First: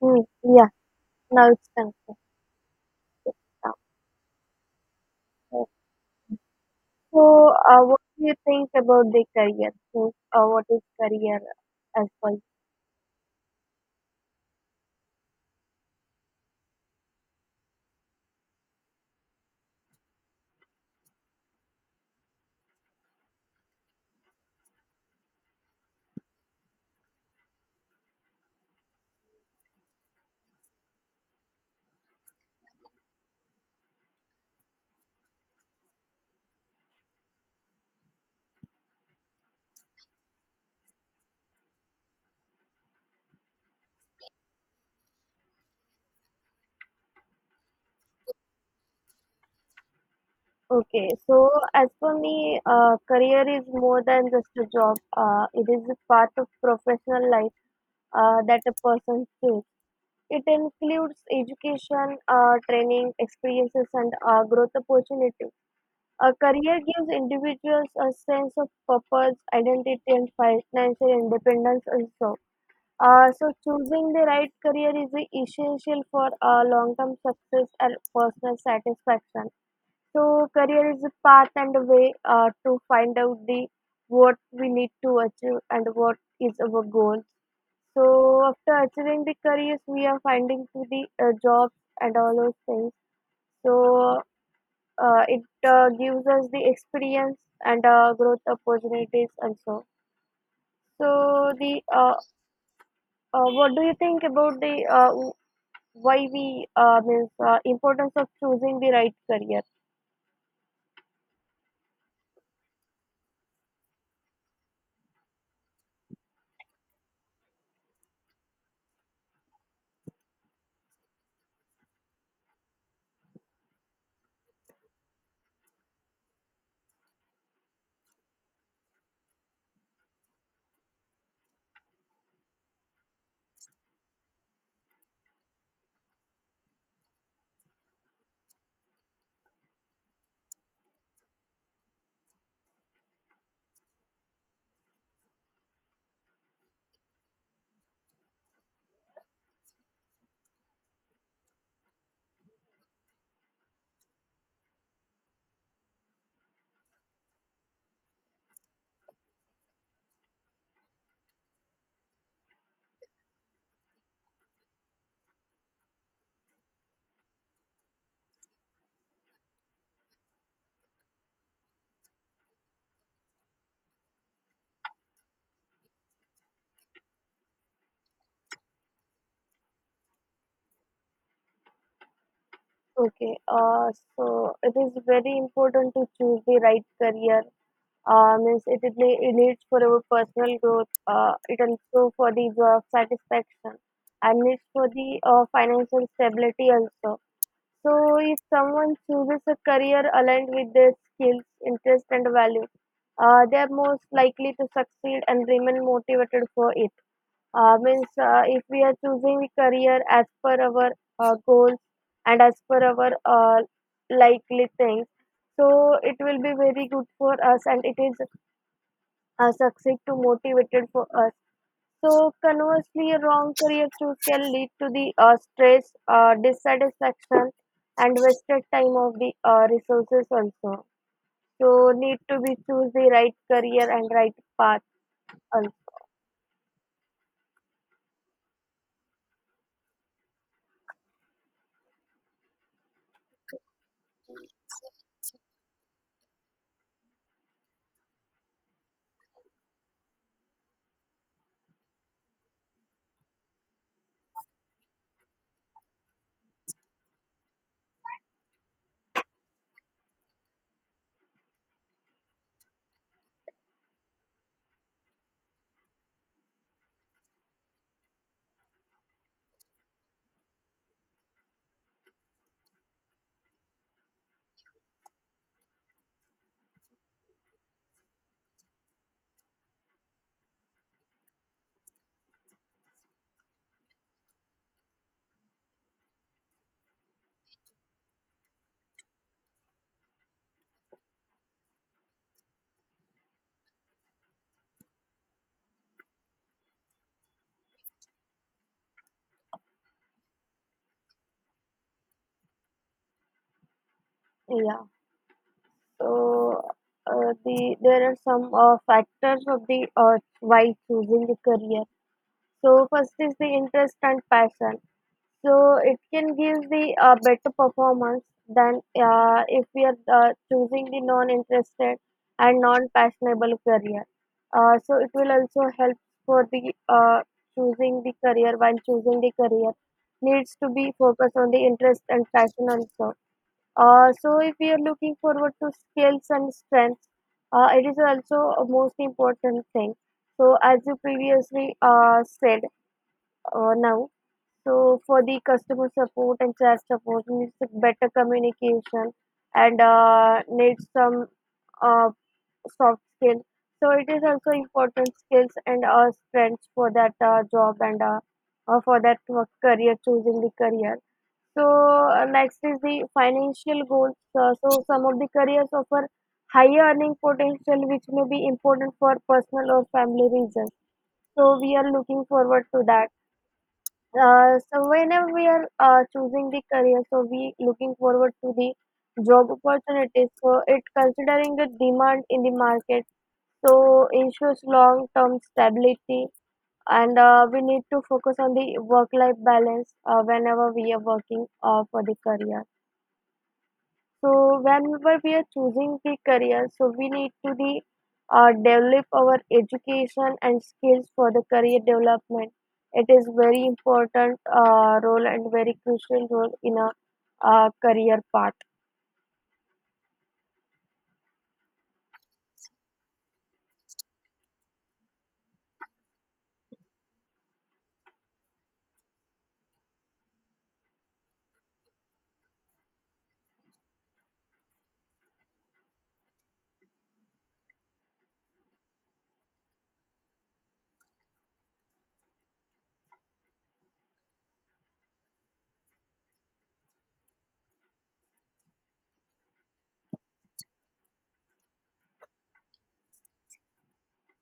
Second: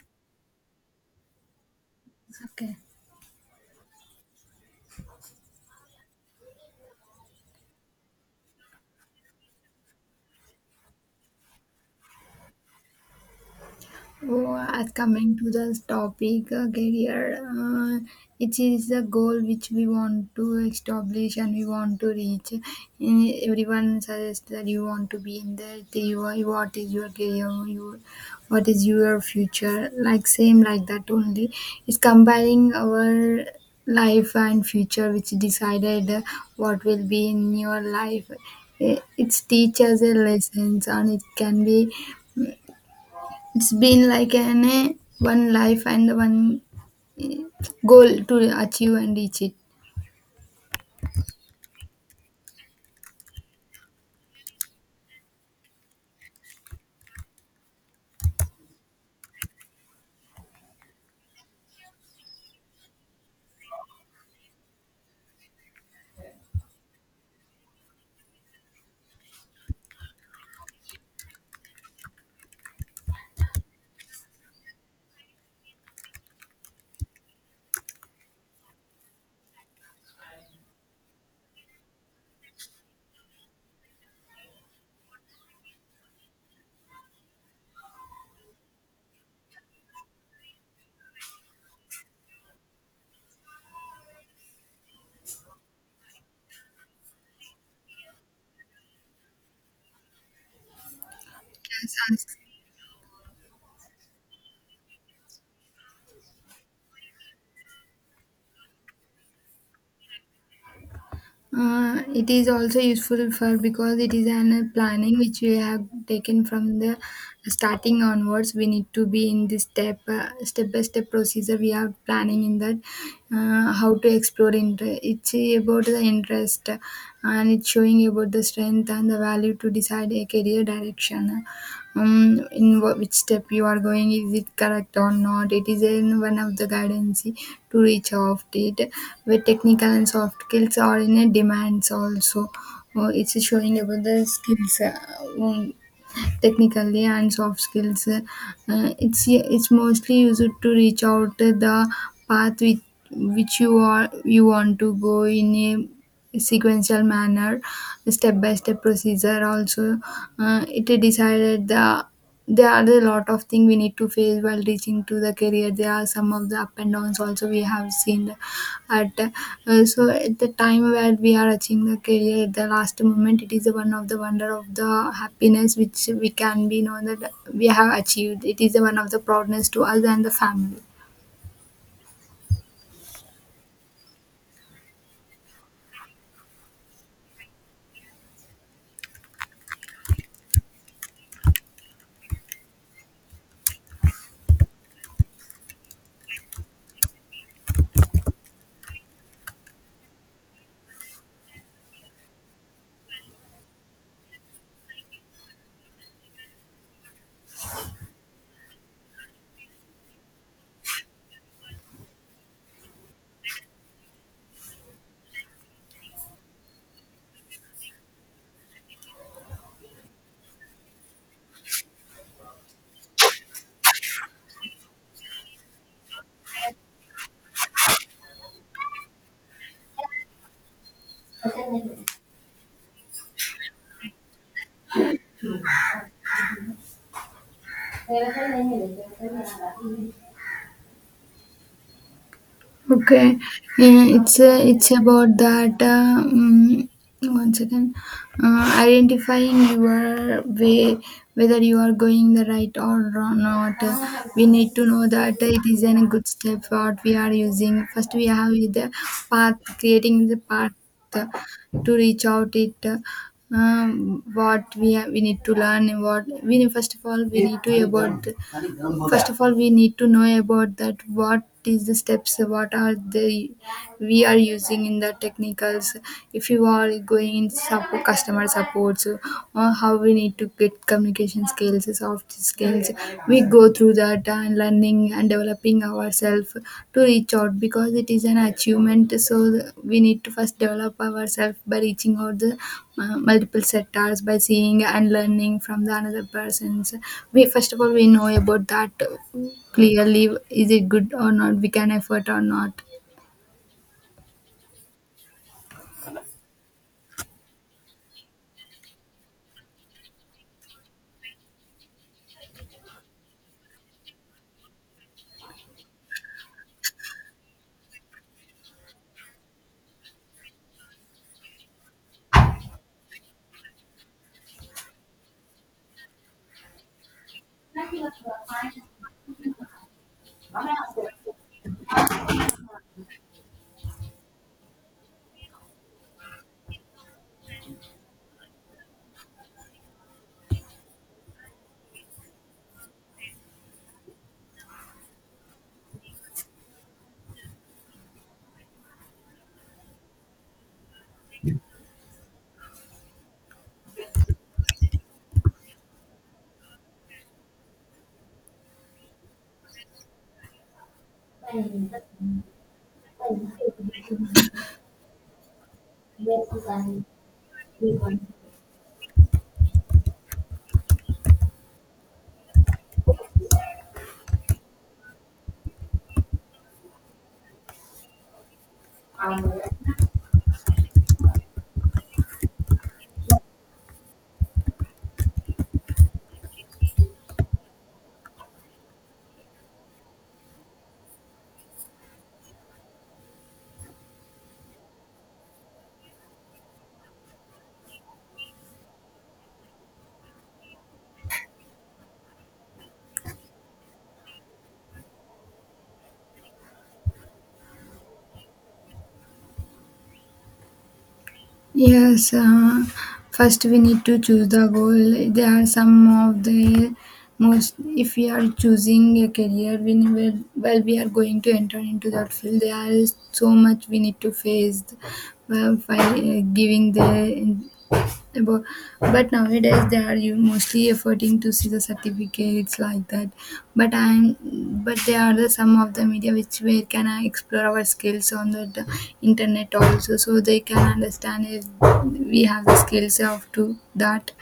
Mm, yeah, now it's time to Okay. sit down. Uh, So, what do you think about the career? What is career as well? Oh, as coming to this topic, career, it is a goal which we want to establish and we want to reach. Everyone suggests that you want to be in that. You are, what is your career? You, what is your future? Like same like that only. It's combining our life and future, which decided what will be in your life. It teaches a lessons and it can be It's been like an one life and one eh, goal to achieve and reach it. Okay, so as for me, career is more than just a job. It is a part of professional life that a person chooses. It includes education, training, experiences, and growth opportunities. A career gives individuals a sense of purpose, identity, and financial independence also. So choosing the right career is essential for long-term success and personal satisfaction. So career is a path and a way to find out the what we need to achieve and what is our goal. So after achieving the careers, we are finding to the jobs and all those things. So it gives us the experience and growth opportunities and so. So the Yes, yes. What do you think about the why we means importance of choosing the right career? It is also useful for because it is an planning which we have taken from the starting onwards. We need to be in this step step by step procedure. We are planning in that how to explore interest. It's about the interest and it's showing about the strength and the value to decide a career direction. In which step you are going, is it correct or not? It is in one of the guidance to reach off it, where technical and soft skills are in a demands also. It's showing about the skills, um, technically and soft skills. It's mostly used to reach out to the path which you want to go in a sequential manner, step by step procedure. Also, it decided there are a lot of things we need to face while reaching to the career. There are some of the up and downs also we have seen at so at the time where we are achieving the career at the last moment, it is one of the wonder of the happiness which we can be know that we have achieved. It is one of the proudness to us and the family. Okay, so it is very important to choose the right career, means it needs for our personal growth, it also for the job satisfaction and needs for the financial stability also. So if someone chooses a career aligned with their skills, interest and value, they are most likely to succeed and remain motivated for it, means if we are choosing the career as per our goals and as per our likely things, so it will be very good for us and it is succeed to motivated for us. So conversely, a wrong career choice can lead to the stress, dissatisfaction and wasted time of the resources also. So need to be choose the right career and right path also. Okay, it's about that. One second, identifying your way, whether you are going the right or not. We need to know that it is a good step what we are using. First, we have the path, creating the path uh, to reach out it. Um, what we have, we need to learn, and what we need, first of all we need to about first of all we need to know about that what is the steps, what are the we are using in the technicals. If you are going in support, customer supports, or how we need to get communication skills, soft skills, we go through that and learning and developing our ourselves to reach out, because it is an achievement. So we need to first develop ourselves by reaching out the multiple sectors by seeing and learning from the another persons. We first of all we know about that clearly, is it good or not, we can effort or not. Yeah. So the there are some factors of the why choosing the career. So first is the interest and passion. So it can give the better performance than if we are choosing the non-interested and non-passionable career. So it will also help for the choosing the career. While choosing the career, needs to be focused on the interest and passion also. So if we are looking forward to skills and strengths, it is also a most important thing. So as you previously said, now, so for the customer support and chat support needs better communication and needs some uh, soft skill. So it is also important skills and strengths for that job and for that work career, choosing the career. So next is the financial goals. So some of the careers offer higher earning potential which may be important for personal or family reasons, so we are looking forward to that. So whenever we are choosing the career, so we looking forward to the job opportunities, so it considering the demand in the market, so ensures long-term stability, and we need to focus on the work-life balance whenever we are working for the career. So whenever we are choosing the career, so we need to the develop our education and skills for the career development. It is very important role and very crucial role in a career path. Yes, first we need to choose the goal. There are some of the most, if we are choosing a career, we will, we are going to enter into that field. There is so much we need to face by giving but, but nowadays they are you mostly efforting to see the certificates like that. But I'm but there are the some of the media which where can I explore our skills on the internet also, so they can understand if we have the skills of to that.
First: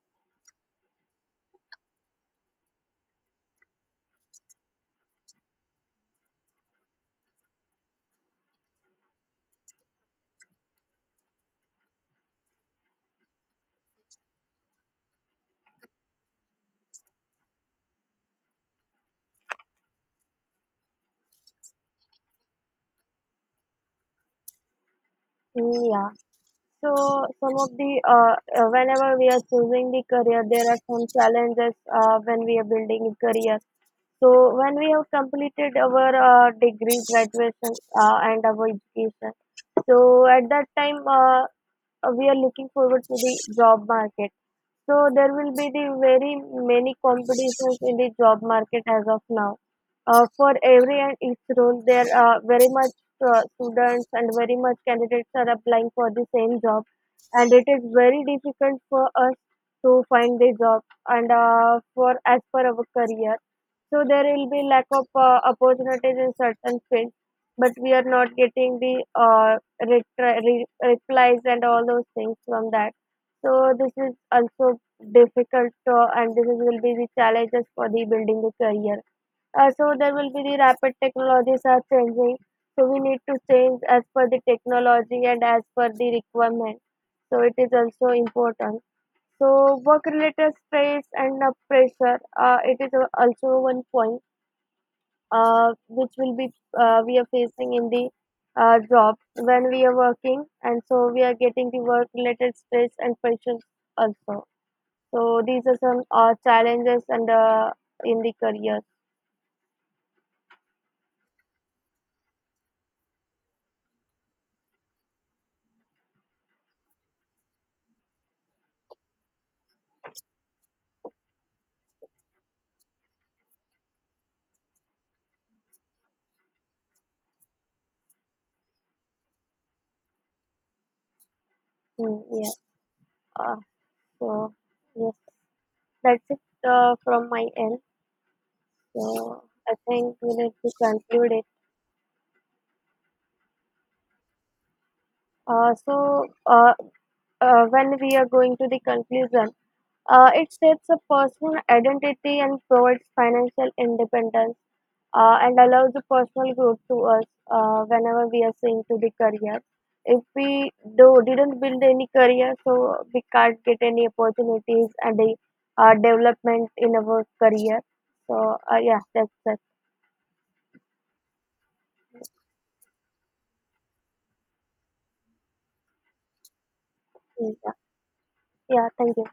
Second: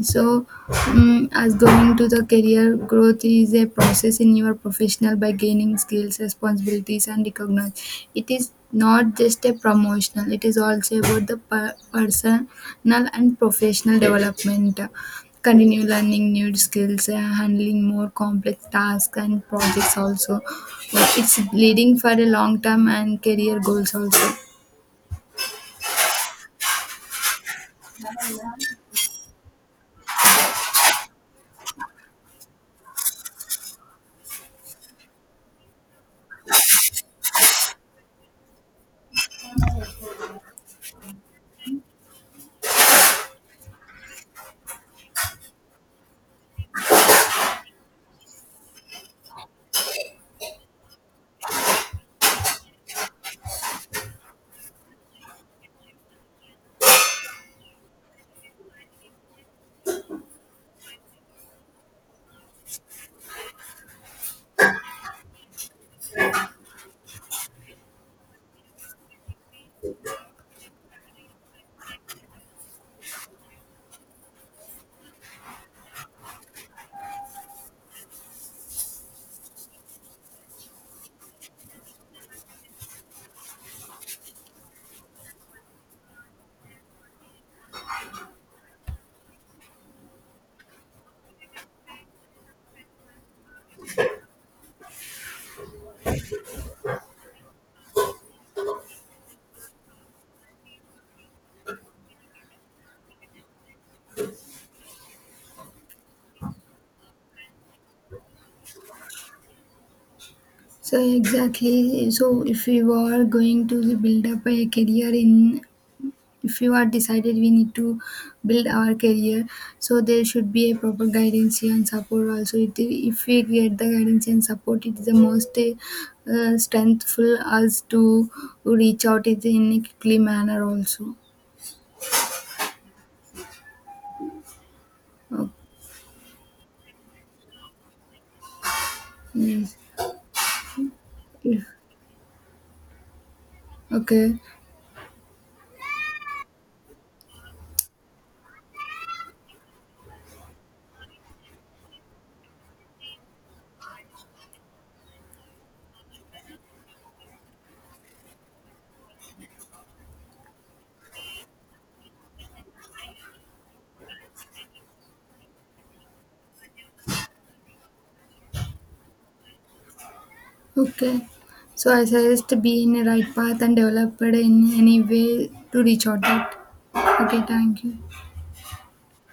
So, mm, as going to the career growth is a process in your professional by gaining skills, responsibilities, and recognize. It is not just a promotional; it is also about the personal and professional development. Continue learning new skills, handling more complex tasks and projects. Also, like, it's leading for a long term and career goals also. Mm, yeah. So some of the whenever we are choosing the career, there are some challenges when we are building a career. So when we have completed our degree, graduation, and our education, so at that time we are looking forward to the job market, so there will be the very many competitions in the job market as of now. For every and each role, there are very much students and very much candidates are applying for the same job, and it is very difficult for us to find the job and for as per our career. So there will be lack of opportunities in certain fields, but we are not getting the replies and all those things from that. So this is also difficult, and this will be the challenges for the building a career. So there will be the rapid technologies are changing. So we need to change as per the technology and as per the requirement. So it is also important. So work related stress and pressure, it is also one point uh, which will be we are facing in the job when we are working, and so we are getting the work related stress and pressures also. So these are some challenges and in the career. So exactly. So if you are going to build up a career, in if you are decided we need to build our career, so there should be a proper guidance and support also it. If we get the guidance and support, it is the most strengthful us to reach out it in a quickly manner also. Mm, yeah. Uh, so yes, Oh, that's it from my end. So I yes. think we need to conclude it. Yeah. Okay. So when we are going to the conclusion, it shapes a personal identity and provides financial independence and allows the personal growth to us whenever we are seeing to the career. If we do didn't build any career, so we can't get any opportunities and the development in our career. So yeah, that's that. Okay, so I suggest to be in the right path and developed in any way to reach out that. Okay, Yeah, thank you. yeah. Thank you.